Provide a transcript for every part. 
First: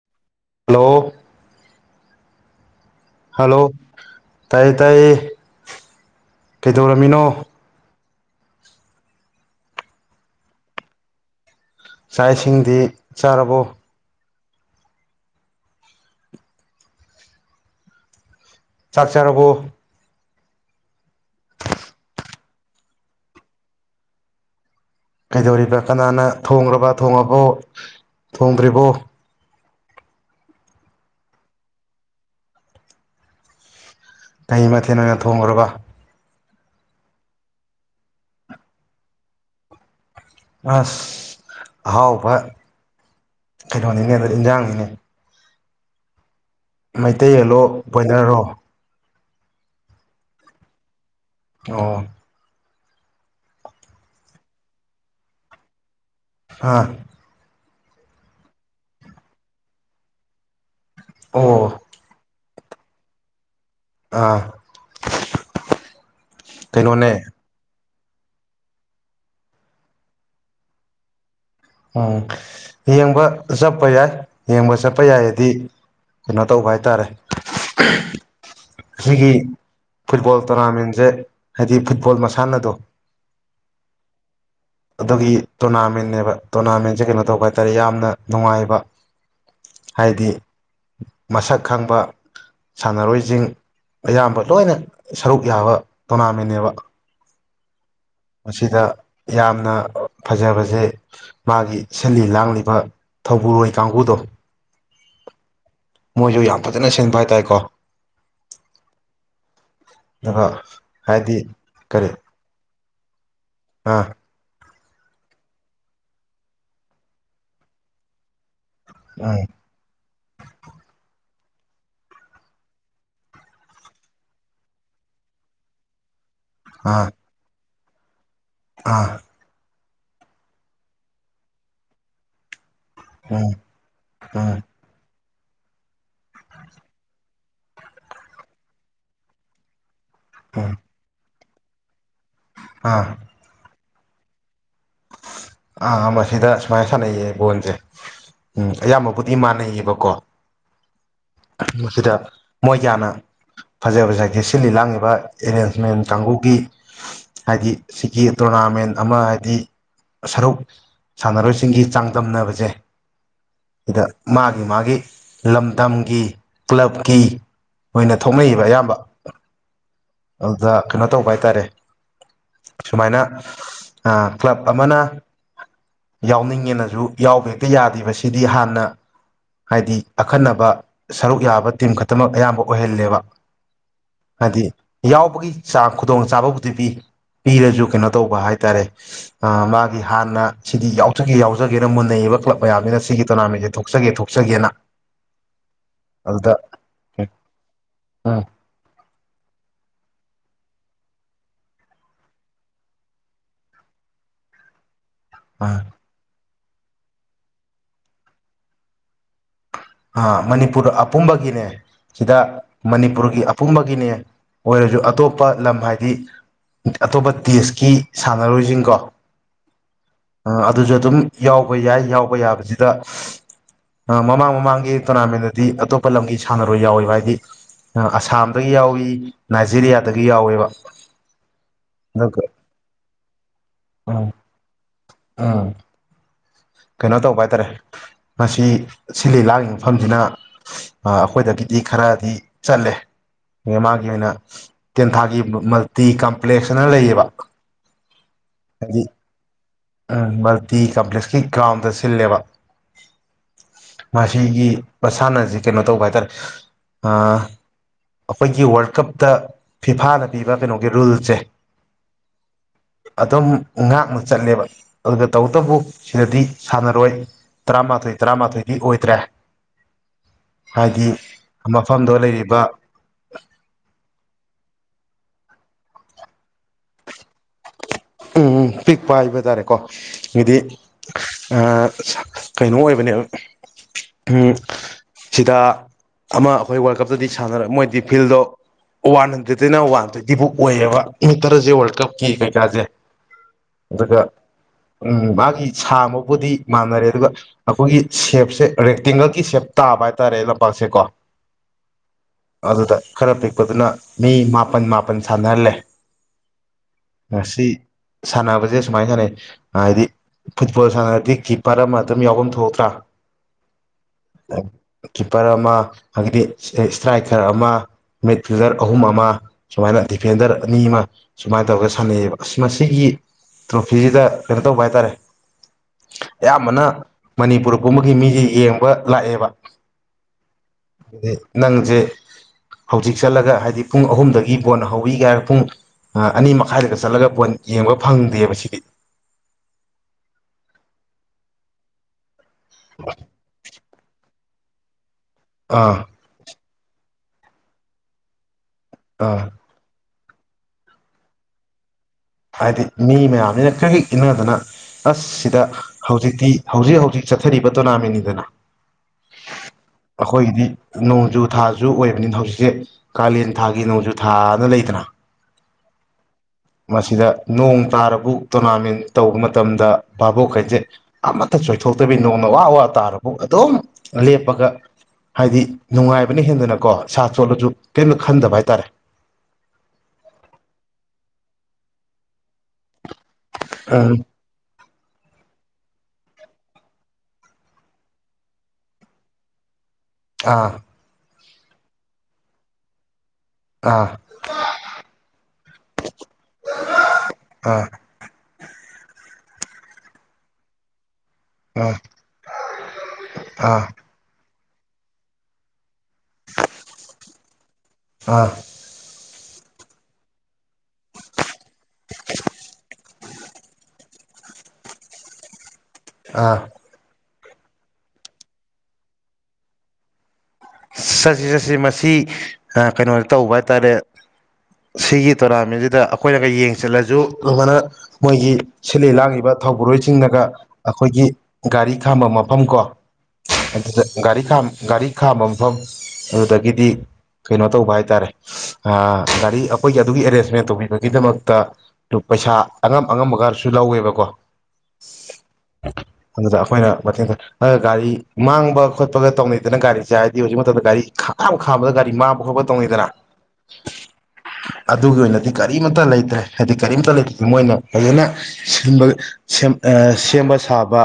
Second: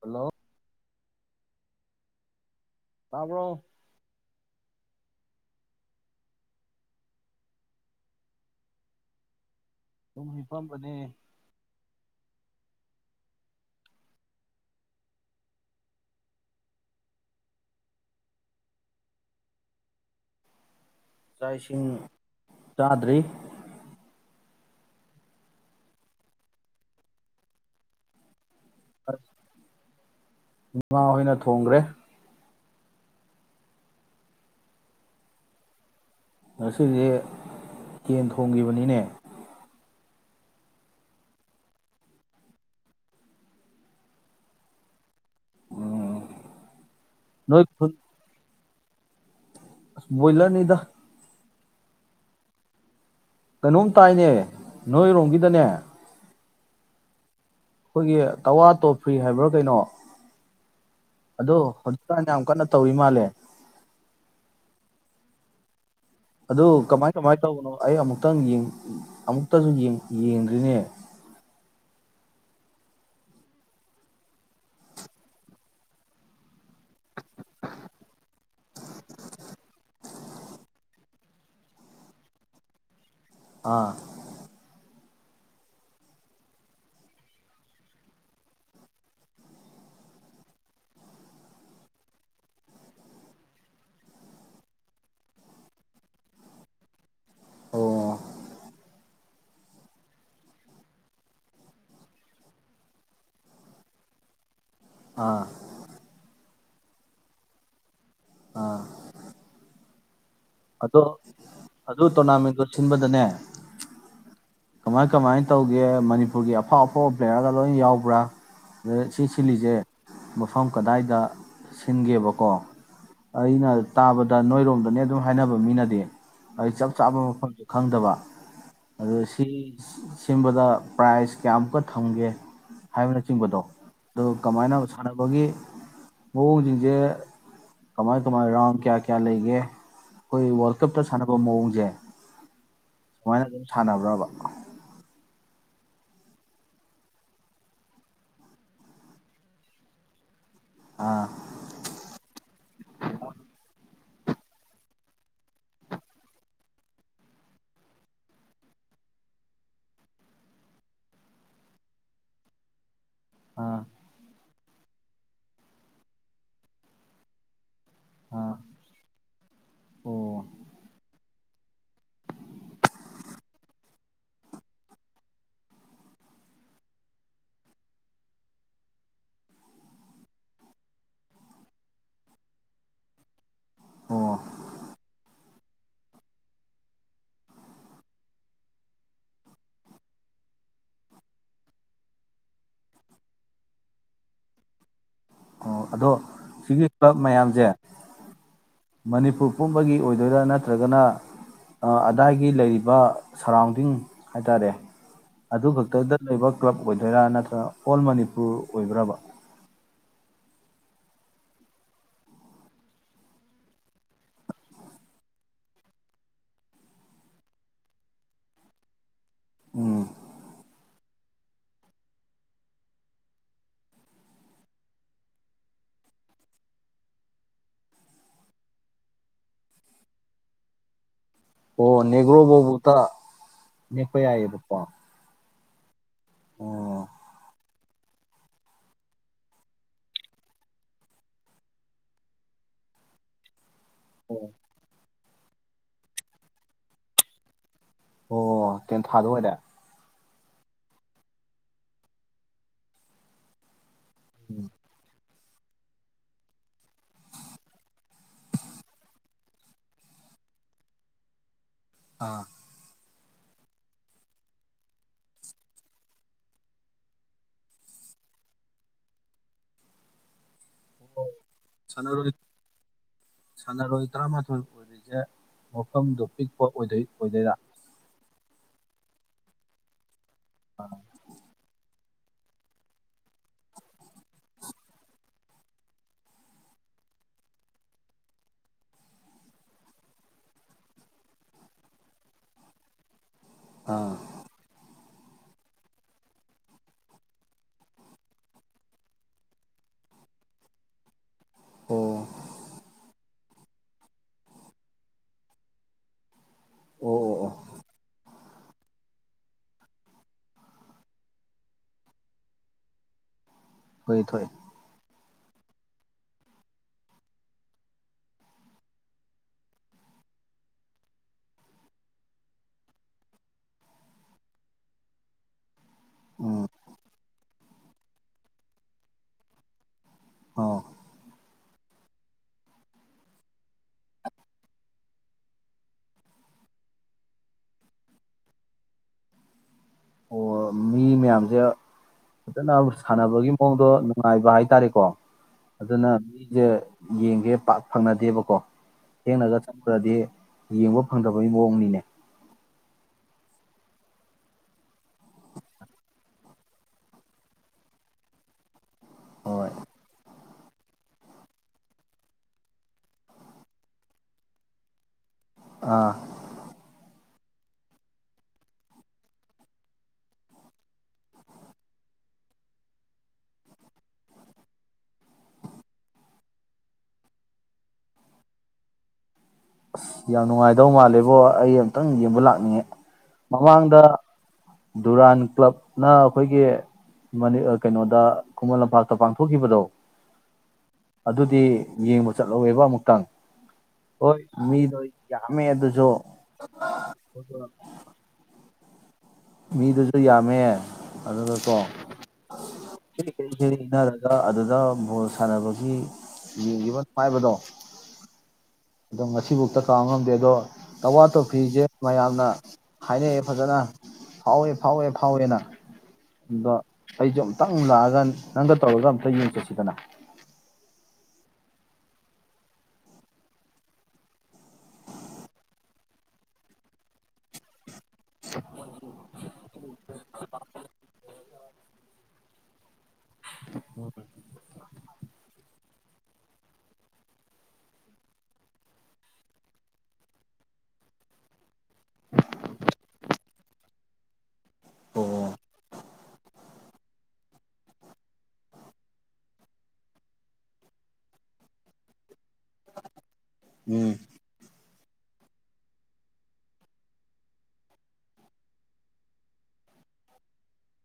hello hello hello ꯇꯥꯕ꯭ꯔꯣ ꯇꯥꯏꯌꯦ ꯇꯥꯏꯌꯦ ꯀꯩꯗꯧꯔꯝꯃꯤꯅꯣ ꯁꯨꯝ ꯍꯤꯄꯝꯕꯅꯦ ꯆꯥꯛ ꯏꯁꯤꯡꯗꯤ ꯆꯥꯔꯕꯣ ꯆꯥꯛ ꯆꯥꯔꯕꯣ ꯆꯥꯛ ꯏꯁꯤꯡ ꯆꯥꯗ꯭ꯔꯤ ꯀꯩꯗꯧꯔꯤꯕ ꯀꯅꯥꯅ ꯊꯣꯡꯒ꯭ꯔꯕ ꯊꯣꯉꯕꫭ ꯊꯣꯡꯗ꯭ꯔꯤꯕꯣ ꯃꯃꯥꯍꯣꯏꯅ ꯊꯣꯡꯒ꯭ꯔꯦ ꯀꯩ ꯃꯊꯦꯟ ꯑꯣꯏꯅ ꯊꯣꯡꯒ꯭ꯔꯕꯥ ꯉꯁꯤꯗꯤ ꯌꯦꯟ ꯊꯣꯡꯒꯤꯕꯅꯤꯅꯦ ꯑꯁ ꯑꯍꯥꯎꯕ ꯀꯩꯅꯣꯅꯤꯅꯦ ꯗꯨꯗꯤ ꯏꯟꯖꯥꯡꯅꯤꯅꯦ ꯃꯩꯇꯩ ꯌꯦꯂꯣ ꯅꯣꯏ ꯈꯨꯟ ꯕꫭꯏꯂꯔ ꯔꯣ ꯑꯁ ꯕꫭꯏꯂꯔꯅꯤꯗ ꯑꯣ ꯀꯩꯅꯣꯝ ꯇꯥꯏꯅꯦ ꯅꯣꯏꯔꯣꯝꯒꯤꯗꯅꯦ ꯍꯥꯥ ꯑꯈꯣꯏꯒꯤ ꯀꯛꯋꯥ ꯇꯣꯐ꯭ꯔꯤ ꯍꯥꯏꯕ꯭ꯔꯥ ꯀꯩꯅꯣ ꯑꯣ ꯑꯗꯣ ꯍꯧꯖꯤꯛ ꯀꯥꯟ ꯌꯥꯝ ꯀꯟꯅ ꯇꯧꯔꯤ ꯃꯥꯜꯂꯦ ꯑꯥ [unintelligible] ꯑꯗꯨ ꯀꯩꯅꯣꯅꯦ ꯀꯃꯥꯏ ꯀꯃꯥꯏ ꯇꯧꯕꯅꯣ ꯑꯩ ꯑꯃꯨꯛꯇꯪ ꯌꯦꯡ ꯑꯃꯨꯛꯇꯁꯨ ꯌꯦꯡ ꯌꯦꯡꯗ꯭ꯔꯤꯅꯦ ꯎꯝ ꯌꯦꯡꯕ ꯆꯠꯄ ꯌꯥꯏ ꯌꯦꯡꯕ ꯆꯠꯄ ꯌꯥꯏ ꯑꯗꯤ ꯀꯩꯅꯣ ꯇꯧꯕ ꯍꯥꯏꯇꯥꯔꯦ ꯁꯤꯒꯤꯒꯤ ꯐꯨꯠꯕꯣꯜ ꯇꯣꯔꯅꯥꯃꯦꯟꯁꯦ ꯍꯥꯏꯗꯤ ꯐꯨꯠꯕꯣꯜ ꯃꯁꯥꯟꯅꯗꯣ ꯑꯥ ꯑꯗꯨꯒꯤ ꯇꯣꯔꯅꯥꯃꯦꯟ ꯅꯦꯕ ꯇꯣꯔꯅꯥꯃꯦꯟꯁꯦ ꯀꯩꯅꯣ ꯇꯧꯕ ꯍꯥꯏꯇꯥꯔꯦ ꯌꯥꯝꯅ ꯅꯨꯡꯉꯥꯏꯕ ꯍꯥꯏꯗꯤ ꯃꯁꯛ ꯈꯪꯕ ꯁꯥꯟꯅꯔꯣꯏꯖꯤꯡ ꯑꯌꯥꯝꯕ ꯂꯣꯏꯅ ꯁꯔꯨꯛ ꯌꯥꯕ ꯇꯣꯔꯅꯥꯃꯦꯟꯅꯦꯕ ꯑꯣ ꯃꯁꯤꯗ ꯌꯥꯝꯅ ꯐꯖꯕꯁꯦ ꯃꯥꯒꯤ ꯁꯤꯜꯂꯤ ꯂꯥꯡꯂꯤꯕ ꯊꯧꯕꯨꯔꯣꯏ ꯀꯥꯡꯕꯨꯗꯣ ꯑꯥ ꯃꯣꯏꯁꯨ ꯌꯥꯝ ꯐꯖꯅ ꯁꯦꯝꯕ ꯍꯥꯏꯇꯥꯔꯦꯀꯣ ꯑꯥ ꯗꯕ ꯑꯗꯣ ꯍꯥꯏꯗꯤ ꯑꯗꯨ ꯀꯔꯤ ꯇꯣꯔꯅꯥꯃꯦꯟꯗꯣ ꯁꯤꯟꯕꯗꯅꯦ ꯑꯥ ꯀꯃꯥꯏ ꯀꯃꯥꯏꯅ ꯇꯧꯒꯦ ꯃꯅꯤꯄꯨꯔꯒꯤ ꯑꯐꯥꯎ ꯑꯐꯥꯎꯕ ꯄ꯭ꯂꯦꯌꯥꯔꯒ ꯂꯣꯏ ꯌꯥꯎꯕ꯭ꯔꯥ ꯑꯗ ꯁꯤ ꯎꯝ ꯁꯤꯜꯂꯤꯖꯦ ꯃꯐꯝ ꯀꯗꯥꯏꯗ ꯁꯤꯟꯒꯦꯕꯀꯣ ꯑꯩꯅ ꯇꯥꯕꯗ ꯅꯣꯏꯔꯣꯝꯗꯅꯦ ꯑꯗꯨꯝ ꯍꯥꯏꯅꯕ ꯃꯤꯅꯗꯤ ꯑꯩ ꯆꯞ ꯑꯥ ꯆꯥꯕ ꯃꯐꯝ ꯈꯪꯗꯕ ꯑꯥ ꯑꯗꯣ ꯁꯤ ꯁꯤꯟꯕꯗ ꯄ꯭ꯔꯥꯏꯖ ꯀꯌꯥꯃꯨꯛꯀ ꯊꯝꯒꯦ ꯎꯝ ꯍꯥꯏꯕꯅꯆꯤꯡꯕꯗꯣ ꯑꯗꯨ ꯎꯝ ꯀꯃꯥꯏꯅ ꯃꯣꯏꯒꯤ ꯃꯑꯣꯡꯁꯤꯡꯁꯦ ꯀꯃꯥꯏ ꯀꯃꯥꯏ ꯔꯥꯎꯟ ꯀꯌꯥ ꯀꯌꯥ ꯂꯩꯒꯦ ꯑꯩꯈꯣꯏ ꯎꯝ ꯋꯥꯔꯜ ꯀꯞꯇ ꯁꯥꯟ ꯑꯥ [unintelligible] [unintelligible] ꯁꯥꯟꯅꯕ꯭ꯔꯕ ꯑꯥ ꯃꯁꯤꯗ ꯁꯨꯃꯥꯏꯅ ꯁꯥꯟꯅꯩꯌꯦ ꯕꯣꯟꯁꯦ ꯎꯝ ꯑꯌꯥꯝꯕꯕꯨꯗꯤ ꯃꯥꯟꯅꯩꯌꯦꯕꯀꯣ ꯑꯥ ꯃꯁꯤꯗ ꯃꯣꯏ ꯀꯌꯥꯅ ꯐꯖꯕꯖ ꯁꯤꯜꯂꯤ ꯂꯥꯡꯂꯤꯤꯕ ꯑꯦꯔꯦꯟꯖꯃꯦꯟ ꯀꯥꯡꯕꯨꯒꯤ ꯍꯥꯏꯗꯤ ꯁꯤꯒꯤ ꯇꯣꯔꯅꯥꯃꯦꯟ ꯑꯃ ꯍꯥꯏꯗꯤ ꯁꯔꯨꯛ ꯁꯥꯟꯅꯔꯣꯏꯁꯤꯡꯒꯤ ꯆꯥꯡꯗꯝꯅꯕꯁꯦ ꯑꯥ [unintelligible] ꯃꯥꯒꯤ ꯃꯥꯒꯤ ꯂꯝꯗꯝꯒꯤ ꯀ꯭ꯂꯕꯀꯤ ꯃꯣꯏꯅ ꯑꯥ ꯊꯣꯛꯅꯩꯕ ꯑꯌꯥꯝꯕ ꯑꯣ ꯑꯗꯨꯗ ꯀꯩꯅꯣ ꯇꯧꯕ ꯍꯥꯏ ꯇꯔꯦ ꯁꯨꯃꯥꯏꯅ ꯀ꯭ꯂꯕ ꯑꯃꯅ ꯌꯥꯎꯅꯤꯡꯉꯦꯅꯁꯨ ꯌꯥꯎꯕ ꯍꯦꯛꯇ ꯌꯥꯗ꯭ꯔꯤꯕꯁꯤꯗꯤ ꯍꯥꯟꯅ ꯍꯥꯏꯗꯤ ꯑꯈꯟꯅꯕ ꯁꯔꯨꯛ ꯌꯥꯕ ꯇꯤꯝ ꯈꯛꯇꯃꯛ ꯑꯌꯥꯝꯕ ꯑꯣꯏꯍꯜꯂꯦꯕ ꯑꯣ ꯍꯥꯏꯗꯤ ꯌꯥꯎꯕꯒꯤ ꯆꯥꯡ ꯈꯨꯗꯣꯡ ꯆꯥꯕꯕꯨꯗꯤ ꯄꯤ ꯄꯤꯔꯁꯨ ꯀꯩꯅꯣ ꯇꯧꯕ ꯍꯥꯏ ꯇꯔꯦ ꯃꯥꯒꯤ ꯍꯥꯟꯅ ꯁꯤꯗꯤ ꯌꯥꯎꯖꯒꯦ ꯌꯥꯎꯖꯒꯦꯅ ꯃꯨꯟꯅꯩꯌꯦꯕ ꯀ꯭ꯂꯕ ꯃꯌꯥꯝꯅꯤꯅ ꯁꯤꯒꯤ ꯇꯣꯔꯅꯥꯃꯦꯟꯁꯦ ꯊꯣꯛꯆꯒꯦ ꯊꯣꯛꯆꯒꯦꯅ ꯑꯣ ꯑꯗꯣ ꯑꯗꯨꯗ ꯁꯤꯒꯤ ꯀ꯭ꯂꯕ ꯃꯌꯥꯝꯁꯦ ꯃꯅꯤꯄꯨꯔ ꯄꯨꯝꯕꯒꯤ ꯑꯣꯏ ꯑꯗꯨꯗ ꯅꯠꯇ꯭ꯔꯒꯅ ꯑꯗꯥꯏꯒꯤ ꯂꯩꯔꯤꯕ ꯁꯔꯥꯎꯟꯗꯤꯡ ꯍꯥꯏꯇꯥꯔꯦ ꯑꯗꯨ ꯐꯛꯇꯗ ꯏꯕ ꯀ꯭ꯂꯕ ꯑꯣꯏꯗꯣꯏꯔꯥ ꯅꯠꯇ꯭ꯔꯒ ꯑꯣꯜ ꯃꯅꯤꯄꯨꯔ ꯑꯣꯏꯕ꯭ꯔꯕ ꯃꯅꯤꯄꯨꯔ ꯑꯄꯨꯝꯕꯒꯤꯅꯦ ꯁꯤꯗ ꯃꯅꯤꯄꯨꯔꯒꯤ ꯑꯄꯨꯝꯕꯒꯤꯅꯦ ꯑꯣꯏꯔꯁꯨ ꯑꯇꯣꯞꯄ ꯂꯝ ꯍꯥꯏꯗꯤ ꯑꯇꯣꯞꯄ ꯗꯦꯁꯀꯤ ꯁꯥꯟꯅꯔꯣꯏꯁꯤꯡꯀꯣ ꯎꯝ ꯑ ꯑꯗꯨ ꯑꯗꯨ ꯑꯗꯨ ꯌꯥꯎꯕ ꯌꯥꯏ ꯌꯥꯎꯕ ꯌꯥꯕꯁꯤꯗ ꯃꯃꯥꯡ ꯃꯃꯥꯡ ꯒꯤ ꯇꯣꯔꯅꯥꯃꯦꯟꯗꯗꯤ ꯑꯇꯣꯞꯄ ꯂꯝꯒꯤ ꯁꯥꯟꯅꯔꯣꯏ ꯌꯥꯎꯋꯦꯕ ꯍꯥꯏꯗꯤ ꯑꯁꯥꯝꯗꯒꯤ ꯌꯥꯎꯏ ꯅꯥꯏꯖꯦꯔꯤꯌꯥꯗꯒꯤ ꯌꯥꯎꯋꯦꯕ ꯑꯣ ꯅꯦꯒ꯭ꯔꯣ ꯑꯗꯨꯒ ꯐꯕꯇ ꯅꯦꯛꯞꯄ ꯎꯝ ꯌꯥꯏꯌꯦꯕꯄ [unintelligible] ꯀꯩꯅꯣ ꯇꯧꯕ ꯍꯥꯏꯇꯥꯔꯦ ꯃꯁꯤ ꯁꯤ ꯂꯤ ꯂꯥꯡꯉꯤꯕ ꯃꯐꯝꯁꯤꯅ ꯑꯩꯈꯣꯏꯗꯒꯤꯗꯤ ꯈꯔꯗꯤ ꯆꯜꯂꯦ ꯃꯥꯒꯤ ꯑꯣꯏꯅ ꯇꯦꯟ ꯊꯥꯒꯤ ꯃꯜꯇꯤ ꯀꯝꯄ꯭ꯂꯦꯛꯁꯅ ꯂꯩꯌꯦꯕ ꯑꯣ ꯇꯦꯟ ꯊꯥꯗ ꯑꯣꯏꯔꯦ ꯎꯝ ꯃꯜꯇꯤ ꯀꯝꯄ꯭ꯂꯦꯛꯁꯇ ꯒ꯭ꯔꯥꯝꯗ ꯁꯤꯜꯂꯦꯕ ꯃꯁꯤꯒꯤ ꯎꯝ ꯃꯁꯥꯟꯅ ꯍꯧ ꯀꯩꯅꯣ ꯇꯧꯕ ꯍꯥꯏꯇꯥꯔꯦ ꯑꯩꯈꯣꯏꯒꯤ ꯋꯥꯔꯜ ꯀꯞꯇ ꯐꯤꯐꯥꯅ ꯄꯤꯕ ꯀꯩꯅꯣꯒꯤ ꯔꯨꯜꯁꯦ ꯑꯥ ꯑꯗꯨꯝ ꯉꯥꯛꯅ ꯆꯠꯂꯦꯕ ꯑꯗꯨꯒ ꯇꯧꯕꯇꯕꯨ ꯁꯤꯗꯗꯤ ꯁꯥꯟꯅꯔꯣꯏ ꯇꯔꯥꯃꯥꯊꯣꯏ ꯇꯔꯥꯃꯥꯊꯣꯏꯗꯤ ꯑꯣꯏꯗ꯭ꯔꯦ ꯍꯥꯏꯗꯤ ꯃꯐꯝꯗꫭ ꯁꯥꯟꯅꯔꯣꯏ ꯂꯩꯔꯤꯕ ꯃꯐꯝꯗꯨ ꯄꯤꯛꯄ ꯑꯣꯏꯗꯣꯏ ꯑꯣꯏꯗꯣꯏꯔꯥ ꯎꯝ ꯎꯝ ꯄꯤꯛꯄ ꯍꯥꯏꯕ ꯇꯥꯔꯦꯀꯣ ꯁꯤꯗꯤ ꯑꯥ ꯁ ꯀꯩꯅꯣ ꯑꯣꯏꯕꯅꯦꯕ ꯎꯝ ꯁꯤꯗ ꯑꯃ ꯑꯈꯣꯏ ꯋꯥꯔꯜ ꯀꯞꯇꯗꯤ ꯁꯥꯟꯅꯔ ꯃꯣꯏꯗꯤ ꯐꯤꯜꯗꯣ ꯋꯥꯟ ꯍꯟꯗ꯭ꯔꯦꯗꯇꯩꯅ ꯋꯥꯟ ꯇ꯭ꯋꯦꯟꯇꯤꯐꯥꯎ ꯑꯣꯏꯌꯦꯕ ꯃꯤ ꯇꯔꯦꯁꯦ ꯋꯥꯔꯜ ꯀꯞꯀꯤ ꯀꯩꯀꯥꯁꯦ ꯑꯥ ꯗꯨꯒ ꯎꯝ ꯃꯥꯒꯤ ꯁꯥꯡꯕꯕꯨꯗꯤ ꯃꯥꯟꯅꯔꯦ ꯗꯨꯒ ꯑꯈꯣꯏꯒꯤ ꯁꯦꯞꯁꯦ ꯔꯦꯛꯇꯦꯡꯒꯜꯒꯤ ꯁꯦꯞ ꯇꯥꯕ ꯍꯥꯏ ꯇꯥꯔꯦ ꯂꯝꯄꯥꯛꯁꯦꯀꯣ ꯑꯣ ꯑꯗꯨꯗ ꯈꯔ ꯄꯤ ꯄꯗꯨꯅ ꯃꯤ ꯃꯥꯄꯟ ꯃꯥꯄꯟ ꯁꯥꯟꯅꯍꯜꯂꯦ ꯑꯣ ꯑꯣ ꯑꯣ ꯉꯁꯤ ꯁꯥꯟꯅꯕꯁꯦ ꯁꯨꯃꯥꯏꯅ ꯁꯥꯟꯅꯩ ꯍꯥꯏꯗꯤ ꯐꯨꯠꯕꯣꯜ ꯁꯥꯟꯅꯔꯗꯤ ꯀꯤꯞꯄꯔ ꯑꯃ ꯑꯗꯨꯝ ꯌꯥꯎꯐꯝ ꯊꯣꯛꯇ꯭ꯔꯥ ꯍꫭꯏ ꯊꫭꯛꯑꯦ ꯀꯤꯞꯄꯔ ꯑꯃ ꯑꯗꯤ ꯁꯇ꯭ꯔꯥꯏꯀꯔ ꯑꯃ ꯃꯤꯗ ꯐꯤꯜꯗꯔ ꯑꯍꯨꯝ ꯑꯃ ꯁꯨꯃꯥꯏꯅ ꯗꯤꯐꯦꯟꯗꯔ ꯑꯅꯤ ꯑꯃ ꯁꯨꯃꯥꯏꯅ ꯇꯧꯔꯒ ꯁꯥꯟꯅꯩꯑꯕ ꯑꯁ ꯃꯁꯤꯒꯤ ꯇ꯭ꯔꯣꯐꯤꯁꯤꯗ ꯀꯩꯅꯣ ꯇꯧꯕ ꯍꯥꯏꯇꯥꯔꯦ ꯎꯝ ꯑꯌꯥꯝꯕꯅ ꯃꯅꯤꯄꯨꯔ ꯒꯨꯝꯕꯒꯤ ꯃꯤꯒꯩ ꯌꯦꯡꯕ ꯂꯥꯛꯑꯦꯕ ꯑꯣ ꯑꯗꯨꯗꯩ ꯅꯪꯖꯦ ꯍꯧꯖꯤꯛ ꯆꯠꯂꯒ ꯍꯥꯏꯗꯤ ꯄꯨꯡ ꯑꯍꯨꯝꯗꯒꯤ ꯕꯣꯟꯅ ꯍꯧꯋꯤꯒ ꯍꯥꯏꯔ ꯄꯨꯡ ꯑꯅꯤ ꯃꯈꯥꯏꯗꯒ ꯆꯠꯂꯒ ꯕꫭꯟ ꯌꯦꯡꯕ ꯐꯪꯗꯦꯕ ꯁꯤꯗꯤ ꯑꯣ ꯃꯤ ꯃꯌꯥꯝꯁꯦ ꯐꯖꯅ ꯁꯥꯟꯅꯕꯒꯤ ꯃꯑꯣꯡꯗ ꯅꯨꯡꯉꯥꯏꯕ ꯍꯥꯏ ꯇꯥꯔꯦꯀꫭ ꯑꯥ ꯑꯗꯨꯅ ꯃꯤꯖꯦ ꯌꯦꯡꯒꯦ ꯄꯥꯛ ꯐꯪꯅꯗꯦꯕꯀꯣ ꯑꯥ ꯊꯦꯡꯅꯒ ꯆꯠꯄꯗꯗꯤ ꯌꯦꯡꯕ ꯐꯪꯗꯕꯒꯤ ꯃꯑꯣꯡꯅꯤꯅꯦ ꯍꯥꯏꯗꯤ ꯃꯤ ꯃꯌꯥꯝꯁꯤꯅ ꯀ꯭ꯔꯤꯛ ꯀ꯭ꯔꯤꯛ ꯏꯟꯅꯗꯅ ꯑꯁ ꯁꯤꯗ ꯍꯧꯖꯤꯛꯇꯤ ꯍꯧꯖꯤꯛ ꯍꯧꯖꯤꯛ ꯆꯠꯊꯔꯤꯕ ꯇꯣꯔꯅꯥꯃꯦꯟꯅꯤꯗꯅ ꯍꯣꯏ ꯑꯈꯣꯏꯒꯤꯗꯤ ꯅꯣꯡꯖꯨ ꯊꯥꯁꯨ ꯑꯣꯏꯕꯅꯤꯅ ꯍꯧꯖꯤꯛꯁꯦ ꯀꯥꯂꯦꯟ ꯊꯥꯒꯤ ꯅꯣꯡꯖꯨ ꯊꯥꯑꯅ ꯂꯩꯗꯅ ꯑꯥ ꯃꯁꯤꯗ ꯅꯣꯡ ꯇꯥꯔꯕꯨꯛ ꯇꯣꯔꯅꯥꯃꯦꯟ ꯇꯧꯕ ꯃꯇꯝꯗ ꯚꯥꯕꯣꯛꯈꯩꯁꯦ ꯑꯃꯠꯇ ꯆꯣꯏꯊꯣꯛꯇꯕꯤ ꯅꯣꯡꯅ ꯋꯥ ꯋꯥ ꯇꯥꯔꯕꯧ ꯑꯗꯨꯝ ꯂꯦꯞꯄꯒ ꯍꯥꯏꯗꯤ ꯅꯨꯡꯉꯥꯏꯕꯅ ꯍꯦꯟꯗꯅꯀꯣ ꯏꯁꯥ ꯆꯣꯠꯂꯖꯨ ꯀꯩꯝꯅ ꯈꯟꯗꯕ ꯍꯥꯏꯇꯥꯥꯔꯦ ꯑꯁ ꯌꯥꯝ ꯅꯨꯡꯉꯥꯏꯗꯧ ꯃꯥꯜꯂꯦꯕꯣ ꯑꯩ ꯑꯃꯨꯛꯇꯪ ꯌꯦꯡꯕ ꯂꯥꯛꯅꯤꯡꯉꯦ ꯃꯃꯥꯡꯗ ꯎꯝ ꯗꯨꯔꯥꯟ ꯀ꯭ꯂꯕꯅ ꯑꯈꯣꯏꯒꯤ ꯃꯅꯤ ꯑ ꯀꯩꯅꯣꯗ ꯈꯨꯃꯟ ꯂꯝꯄꯥꯛꯇ ꯄꯥꯡꯊꯣꯛꯈꯤꯕꯗꯣ ꯑꯥ ꯑꯗꯨꯗꯤ ꯌꯦꯡꯕ ꯆꯠꯍꯧꯋꯦꯕ ꯑꯃꯨꯛꯇꯪ ꯑꯥ ꯍꯣꯏ ꯃꯤꯗꯣ ꯌꯥꯝꯃꯦ ꯑꯗꯨꯁꯨ ꯑꯥ ꯃꯤꯗꯨꯁꯨ ꯌꯥꯝꯃꯦ ꯑꯗꯨꯗꯀꯣ ꯑꯥ ꯀ꯭ꯔꯤꯛ ꯀ꯭ꯔꯤꯛ ꯑꯥ ꯏꯟꯅꯔꯒ ꯑꯗꯨ ꯑꯗ ꯚꯣꯜ ꯁꯥꯟꯅꯕꯒꯤ ꯌꯦꯡꯈꯤꯕꯅꯨꯡ ꯄꯥꯏꯕꯗꯣ ꯑꯥ ꯑꯗꯣ ꯉꯁꯤꯐꯥꯎꯗ ꯀꯥꯎꯕ ꯉꯝꯗꯦ ꯑꯗꯣ ꯇꯛꯋꯥ ꯇ꯭ꯔꯣꯐꯤꯁꯦ ꯃꯌꯥꯝꯅ ꯍꯥꯏꯅꯩꯌꯦ ꯐꯖꯅ ꯐꯥꯎꯋꯦ ꯐꯥꯎꯋꯦ ꯐꯥꯎꯋꯦꯅꯥ ꯑꯥ ꯑꯗ ꯑꯩꯁꯨ ꯑꯃꯨꯛꯇꯪ ꯂꯥꯛꯑꯒ ꯅꯪꯒ ꯇꯧꯔꯒ ꯑꯝꯇ ꯌꯦꯡꯊꯣꯛꯁꯤꯗꯅ ꯆꯠꯁꯤ ꯆꯠꯁꯤ ꯃꯁꯤ ꯀꯩꯅꯣ ꯇꯧꯕ ꯍꯥꯏ ꯇꯥꯔꯦ ꯁꯤꯒꯤ ꯇꯣꯔꯅꯥꯃꯦꯟꯠꯁꯤꯗ ꯑꯩꯈꯣꯏꯅꯒ ꯌꯦꯡ ꯆꯜꯂꯁꯨ ꯑꯗꯨꯃꯥꯏꯅ ꯃꯣꯏꯒꯤ ꯁꯤꯜꯂꯤ ꯂꯥꯡꯉꯤꯕ ꯊꯧꯕꯨꯔꯣꯏꯁꯤꯡꯅꯒ ꯑꯩꯈꯣꯏꯒꯤ ꯒꯥꯔꯤ ꯈꯥꯝꯕꯝ ꯐꯝꯀꯣ ꯑꯗꯨꯗ ꯒꯥꯔꯤ ꯈꯥꯝ ꯒꯥꯔꯤ ꯈꯝꯕ ꯑꯗꯨꯗꯒꯤꯗꯤ ꯀꯩꯅꯣ ꯇꯧꯕ ꯍꯥꯏꯇꯥꯔꯦ ꯒꯥꯔꯤ ꯑꯩꯈꯣꯏꯒꯤ ꯑꯗꯨꯒꯤ ꯑꯦꯔꯦꯟꯖꯃꯦꯟ ꯇꯧꯕꯤꯕꯒꯤꯗꯃꯛꯇ ꯄꯩꯁꯥ ꯑꯉꯝ ꯑꯉꯝꯕ ꯈꯔꯁꯨ ꯂꯧꯋꯦꯕꯀꯣ ꯑꯣ ꯑꯗꯨꯗ ꯑꯩꯈꯣꯏꯅ ꯃꯇꯦꯡ ꯒꯥꯔꯤ ꯃꯥꯡꯕ ꯈꯣꯠꯄꯒ ꯇꯧꯅꯩꯗꯅ ꯒꯥꯔꯤꯁꯦ ꯍꯥꯏ ꯍꯧꯖꯤꯛ ꯃꯇꯝꯗ ꯒꯥꯔꯤ ꯈꯝ ꯈꯥꯝꯕꯗ ꯒꯥꯔꯤ ꯃꯥꯡꯕ ꯈꯣꯠꯄ ꯇꯧꯅꯩꯗꯅ ꯎꯝ ꯑꯗꯨꯒꯤ ꯑꯣꯏꯅꯗꯤ ꯀꯔꯤꯝꯇ ꯂꯩꯇ꯭ꯔꯦ ꯍꯥꯏꯗꯤ ꯀꯔꯤꯝꯇ ꯂꯩꯇ꯭ꯔꯗꯤ ꯃꯣꯏꯅ ꯐꯖꯅ ꯁꯤꯟꯕ ꯑꯥ ꯁꯦꯝꯕ ꯁꯥꯕ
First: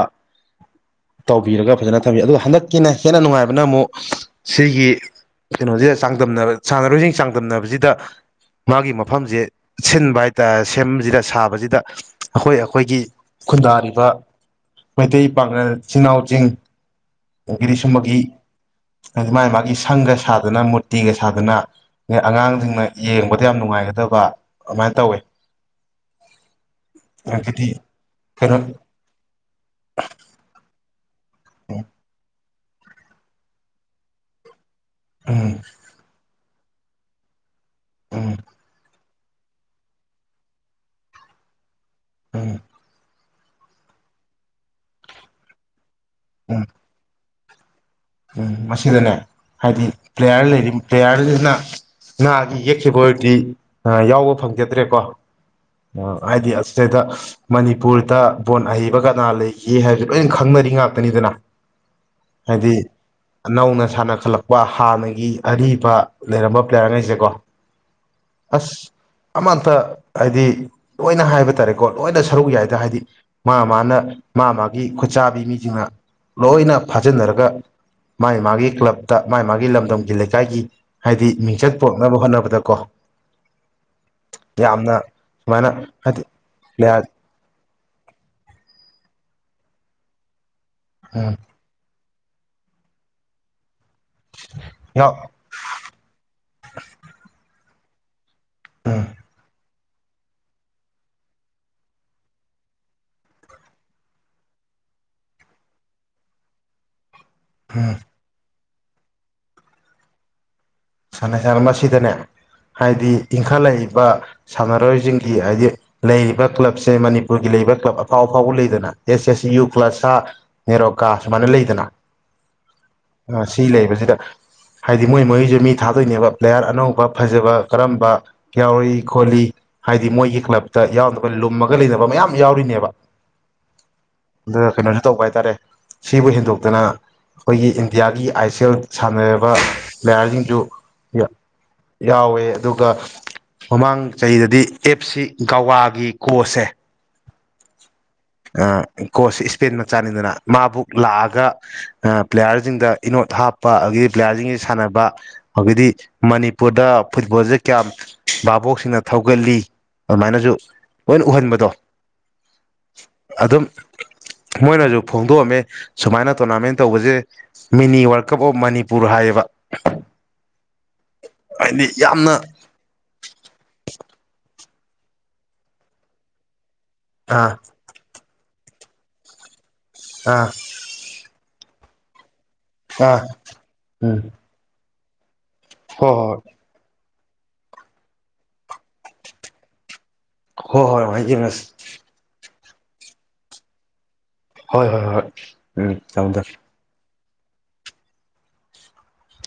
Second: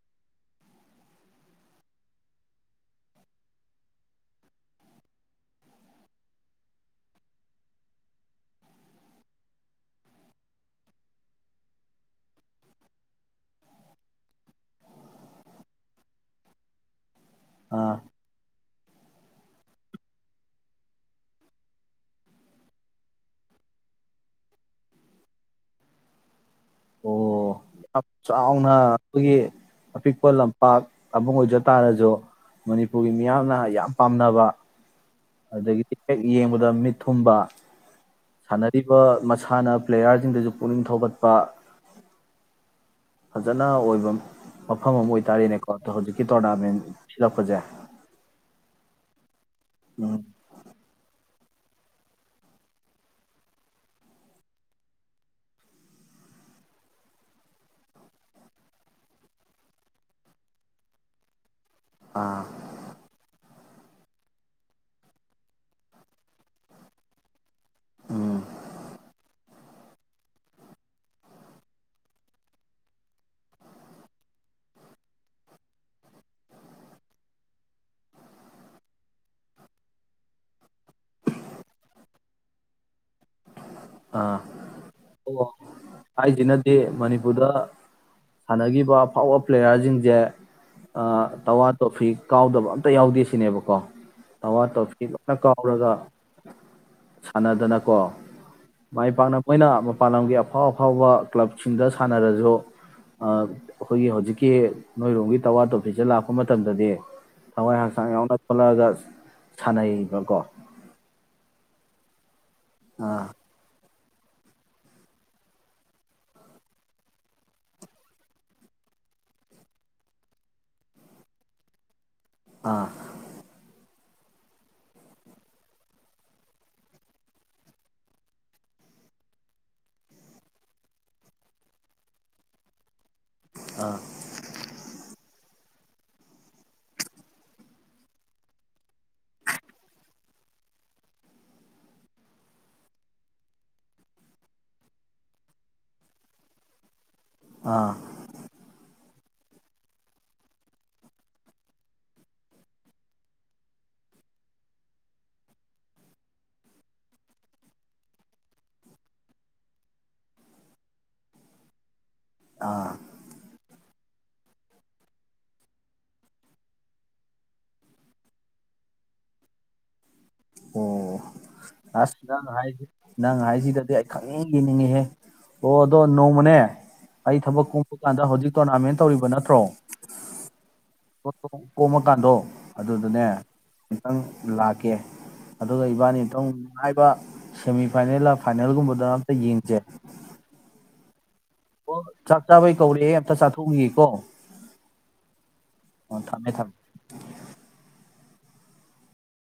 ꯇꯧꯕꯤꯔꯒ ꯐꯖꯅ ꯊꯝꯕꯤ ꯑꯗꯣ ꯍꯟꯗꯛꯀꯤꯅ ꯍꯦꯟꯅ ꯅꯨꯡꯉꯥꯏꯕꯅ ꯑꯃꯨꯛ ꯁꯤꯒꯤ ꯀꯩꯅꯣꯖꯦ ꯆꯥꯡꯗꯝꯅꯕ ꯁꯥꯟꯅꯔꯣꯏꯁꯤꯡ ꯆꯥꯡꯗꯝꯅꯕꯁꯤꯗ ꯃꯥꯒꯤ ꯃꯐꯝꯁꯦ ꯁꯤꯟꯕ ꯍꯥꯏꯇꯥꯔꯦ ꯁꯦꯝꯕꯁꯤꯗ ꯁꯥꯕꯁꯤꯗ ꯑꯩꯈꯣꯏ ꯑꯩꯈꯣꯏꯒꯤ ꯈꯨꯟꯗꯥꯔꯤꯕ ꯃꯩꯇꯩ ꯄꯥꯡꯒꯜ ꯏꯆꯤꯜ ꯏꯅꯥꯎꯁꯤꯡ ꯆꯤꯡ ꯒꯤꯔꯤ ꯑꯥ ꯁꯨꯝꯃꯒꯤ ꯍꯥꯏꯗꯤ ꯃꯥꯒꯤ ꯃꯥꯒꯤ ꯁꯪꯒ ꯁꯥꯗꯅ ꯃꯨꯔꯇꯤꯒ ꯁꯥꯗꯅ ꯑꯗꯩ ꯑꯉꯥꯡꯁꯤꯡꯅ ꯌꯦꯡꯕꯗ ꯌꯥꯝ ꯅꯨꯡꯉꯥꯏꯒꯗꯕ ꯑꯗꯨꯃꯥꯏꯅ ꯇꯧꯋꯦ ꯑꯣ ꯑꯗꯒꯤꯗꯤ ꯌꯥꯝ ꯀꯩꯅꯣ ꯆꯥꯎꯅ ꯑꯩꯈꯣꯏꯒꯤ ꯑꯄꯤꯛꯄ ꯂꯝꯄꯥꯛ ꯇꯥꯕꯨꯡ ꯑꯣꯏꯖ ꯇꯥꯔꯁꯨ ꯃꯅꯤꯄꯨꯔꯒꯤ ꯃꯤꯌꯥꯝꯅ ꯌꯥꯝ ꯄꯥꯝꯅꯕ ꯎꯝ ꯑꯗꯒꯤꯗꯤ ꯍꯦꯛ ꯌꯦꯡ ꯕꯗ ꯃꯤꯠ ꯊꯨꯝꯕ ꯎꯝ ꯁꯥꯟꯅꯔꯤꯕ ꯃꯁꯥꯟꯅ ꯄ꯭ꯂꯦꯌꯥꯔꯁꯤꯡꯗꯁꯨ ꯄꯨꯛꯅꯤꯡ ꯊꯧꯒꯠꯄ ꯎꯝ ꯐꯖꯅ ꯑꯣꯏꯕ ꯃꯐꯝ ꯑꯃ ꯑꯣꯏꯇꯥꯔꯦꯅꯦꯀꯣ ꯍꯧꯖꯤꯛꯀꯤ ꯎꯝ ꯇꯣꯔꯅꯥꯃꯦꯟꯠ ꯁꯤꯜꯂꯛꯄꯖꯦ ꯎꯝ ꯃꯁꯤꯗꯅꯦ ꯃꯁꯤꯗꯥꯅꯦ ꯍꯥꯏꯗꯤ ꯎꯝ ꯄ꯭ꯂꯦꯌꯥꯔ ꯂꯩꯔꯤ ꯄ꯭ꯂꯦꯌꯥꯔꯁꯤꯅ ꯅꯒꯤ ꯌꯦꯛꯈꯤꯕ ꯑꯣꯏꯔꯗꯤ ꯌꯥꯎꯕ ꯐꯪꯖꯗ꯭ꯔꯦꯀꯣ ꯍꯥꯏꯗꯤ ꯑꯁꯤꯗꯩꯗ ꯃꯅꯤꯄꯨꯔꯗ ꯕꯣꯟ ꯑꯍꯩꯕ ꯀꯅꯥ ꯂꯩꯒꯦ ꯍꯥꯏꯕꯗꫭ ꯂꯣꯏ ꯈꯪꯅꯔꯤ ꯉꯥꯛꯇꯅꯤꯗꯅ ꯑꯥ ꯍꯥꯏꯗꯤ ꯅꯧꯅ ꯁꯥꯟꯅꯈꯠꯂꯛꯄ ꯍꯥꯟꯅꯒꯤ ꯑꯔꯤꯕ ꯂꯩꯔꯝꯕ ꯄ꯭ꯂꯦꯌꯥꯔꯉꯩꯁꯦꯀꯣ ꯎꯝ ꯑꯁ ꯑꯃꯇ ꯍꯥꯏꯗꯤ ꯂꯣꯏꯅ ꯍꯥꯏꯕ ꯇꯥꯔꯦꯀꯣ ꯂꯣꯏꯅ ꯁꯔꯨꯛ ꯌꯥꯏꯗ ꯍꯥꯏꯗꯤ ꯃꯥ ꯃꯥꯅ ꯃꯥ ꯃꯥꯒꯤ ꯈꯨꯠꯆꯥꯕꯤ ꯃꯤꯖꯤꯡꯅ ꯂꯣꯏꯅ ꯐꯥꯖꯤꯟꯅꯔꯒ ꯃꯥꯒꯤ ꯃꯥꯒꯤ ꯀ꯭ꯂꯞꯇ ꯃꯥꯒꯤ ꯃꯥꯒꯤ ꯂꯝꯗꯝꯒꯤ ꯂꯩꯀꯥꯏꯒꯤ ꯍꯥꯏꯗꯤ ꯃꯤꯡꯆꯠ ꯄꯨꯔꯛꯅꯕ ꯍꯣꯠꯅꯕꯗꯀꯣ ꯑꯥ ꯌꯥꯝꯅ ꯑꯣ ꯁꯨꯃꯥꯏꯅ ꯍꯥꯏꯗꯤ ꯍꯥꯏꯖꯤꯅꯗꯤ ꯄ꯭ꯂꯦꯌꯥꯔ ꯃꯅꯤꯄꯨꯔꯗ ꯁꯥꯟꯅꯈꯤꯕ ꯑꯐꯥꯎꯕ ꯄ꯭ꯂꯦꯌꯥꯔꯖꯤꯡꯖꯦ ꯑ ꯎꯝ ꯇꯋꯥ ꯇꯣꯐꯤ ꯀꯥꯎꯗꯕ ꯑꯝꯇ ꯌꯥꯎꯗꯦ ꯁꯤꯅꯦꯕꯀꯣ ꯇꯋꯥ ꯇꯣꯔꯐꯤ ꯌꯥꯎ ꯂꫭꯏꯅ ꯀꯥꯎꯔꯒ ꯁꯥꯟꯅꯗꯅ ꯀꯣ ꯎꯝ ꯃꯥꯏ ꯄꯥꯛꯅ ꯃꫭꯏꯅ ꯃꯄꯥꯟ ꯂꯝꯒꯤ ꯑꯐꯥꯎ ꯑꯐꯥꯎꯕ ꯀ꯭ꯂꯕꯁꯤꯡꯗ ꯁꯥꯟꯅꯔꯁꯨ ꯑ ꯑꯈꯣꯏꯒꯤ ꯍꯧꯖꯤꯛꯀꯤ ꯅꯣꯏꯔꯣꯝꯒꯤ ꯇꯋꯥ ꯇꯣꯐꯤꯁꯦ ꯂꯥꯛꯄ ꯃꯇꯝꯗꯗꯤ ꯊꯋꯥꯏ ꯎꯝ ꯍꯛꯆꯥꯡ ꯁꯥꯎꯅ ꯊꯣꯛꯂꯛꯑꯒ ꯁꯥꯟꯅꯩꯌꯦꯕꯀꯣ ꯁꯥꯅꯩ ꯃꯁꯤꯗꯅꯦ ꯍꯥꯏꯗꯤ ꯑꯥ ꯏꯪꯈꯠꯂꯛꯏ ꯕ ꯁꯥꯟꯅꯔꯣꯏꯖꯤꯡꯒꯤ ꯍꯥꯏꯗꯤ ꯂꯩꯔꯤꯕ ꯀ꯭ꯂꯕꯁꯦ ꯃꯅꯤꯄꯨꯔꯒꯤ ꯂꯩꯔꯤꯕ ꯀ꯭ꯂꯕ ꯑꯐꯥꯎ ꯑꯐꯥꯎꯕ ꯂꯩꯗꯅ ꯑꯦꯁ ꯑꯦꯁ ꯁꯤ ꯌꯨ ꯀ꯭ꯂ ꯁꯥ ꯅꯦꯔꯣꯀꯥ ꯁꯨꯃꯥꯏꯅ ꯂꯩꯗꯅ ꯑꯥ ꯑꯁꯤ ꯂꯩꯕꯖꯤꯗ ꯍꯥꯏꯗꯤ ꯃꯣꯏ ꯃꯣꯏꯖꯨ ꯃꯤ ꯊꯥꯗꯣꯛꯏꯅꯦꯕ ꯄ꯭ꯂꯦꯌꯥꯔ ꯑꯅꯧꯕ ꯐꯖꯕ ꯀꯔꯝꯕ ꯌꯥꯎꯔꯤ ꯈꯣꯠꯂꯤ ꯍꯥꯏꯗꯤ ꯃꯣꯏꯒꯤ ꯀ꯭ꯂꯕꯇ ꯌꯥꯎꯅꯕ ꯂꯨꯝꯃꯒ ꯂꯩꯅꯕ ꯃꯌꯥꯝ ꯌꯥꯎꯔꯤꯅꯦꯕ ꯑꯥ ꯑꯗꯨꯒ ꯀꯩꯅꯣꯖꯨ ꯇꯧꯕ ꯍꯥꯏꯇꯥꯔꯦ ꯁꯤꯕꯨ ꯍꯦꯟꯗꯣꯛꯇꯅ ꯑꯩꯈꯣꯏꯒꯤ ꯏꯟꯗꯤꯌꯥꯒꯤ ꯑꯥꯏ ꯁꯤ ꯑꯦꯜ ꯁꯥꯟꯅꯔꯕ ꯄ꯭ꯂꯦꯌꯥꯔꯁꯤꯡꯖꯨ ꯌꯥ ꯌꯥꯎꯋꯦ ꯑꯗꯨꯒ ꯃꯃꯥꯡ ꯆꯍꯤꯗꯗꯤ ꯑꯦꯞ ꯁꯤ ꯒꯋꯥꯒꯤ ꯀꯣꯁꯦ ꯑꯥ ꯀꯣꯁꯁꯦ ꯏꯁꯄꯦꯟ ꯃꯆꯥꯅꯤꯗꯅ ꯃꯥꯕꯨ ꯂꯥꯛꯑꯒ ꯄ꯭ꯂꯦꯌꯥꯔꯖꯤꯡꯗ ꯏꯅꯣꯠ ꯍꯥꯞꯄ ꯑꯗꯒꯤ ꯄ꯭ꯂꯦꯌꯥꯔꯖꯤꯡꯖꯦ ꯁꯥꯟꯅꯕ ꯑꯗꯒꯤꯗꯤ ꯃꯅꯤꯄꯨꯔꯗ ꯐꯨꯠꯕꯣꯜꯚꯩ ꯀꯌꯥꯝ ꯚꯥꯕꯣꯛꯁꯤꯡꯅ ꯊꯧꯒꯠꯂꯤ ꯑꯗꯨꯃꯥꯏꯅꯁꯨ ꯂꯣꯏ ꯎꯍꯟꯕꯗꯣ ꯑꯥ ꯑꯗꯨꯝ ꯃꯣꯏꯅꯖꯨ ꯐꯣꯡꯗꯣꯛꯑꯝꯃꯦ ꯁꯨꯃꯥꯏꯅ ꯇꯣꯔꯅꯥꯃꯦꯟ ꯇꯧꯕꯖꯦ mini world cup of Manipur ꯍꯥꯏꯌꯦꯕ ꯑꯣ ꯍꯥꯏꯗꯤ ꯑꯁ ꯌꯥꯝꯅ ꯅꯪ ꯍꯥꯏꯁꯤ ꯅꯪ ꯍꯥꯏꯁꯤꯗꯗꯤ ꯑꯩ ꯈꯪꯅꯤꯡ ꯌꯦꯡꯅꯤꯡꯉꯦꯍꯦ ꯑꯣ ꯑꯗꯣ ꯅꯣꯡꯃꯅꯦ ꯑꯩꯥꯏ ꯑꯥ ꯊꯕꯛ ꯀꯨꯝꯃ ꯀꯟꯗ ꯍꯧꯖꯤ ꯇꯣꯔꯅꯥ ꯃꯦꯟ ꯇꯧꯔꯤꯕ ꯅꯠꯇ꯭ꯔꯣ ꯑꯥ [unintelligible] ꯀꫭꯝꯃꯥ ꯀꯥꯟꯗꯣ ꯑꯥ ꯑꯗꯨꯗꯨꯅꯦ ꯑꯝꯇꯪ ꯎꯝ ꯂꯥꯛꯀꯦ ꯑꯗꯨꯒ ꯏꯕꯥꯅꯤ ꯍꯣꯏ ꯑꯝꯇꯪ ꯅꯨꯡꯉꯥꯏꯕ ꯁꯦꯃꯤ ꯐꯥꯏꯅꯦꯜꯂ ꯐꯥꯏꯅꯦꯜꯒꯨꯝꯕꯗ ꯑꯝꯇ ꯌꯦꯡꯁꯦ ꯍꯣ ꯍꯣꯏ ꯍꯣꯏ ꯌꯦꯡꯉꯁꯦ ꯑꯣ ꯆꯥꯛ ꯆꯥꯕꯩ ꯀꯧꯔꯛꯑꯦ ꯑꯝꯇ ꯆꯥꯊꯣꯛꯎ ꯒꯤꯒꯦꯀꯣ ꯍꯣꯏ ꯍꯣꯏ ꯍꯣꯏ ꯎꯝ ꯊꯝꯃꯦ ꯊꯝꯃꯦ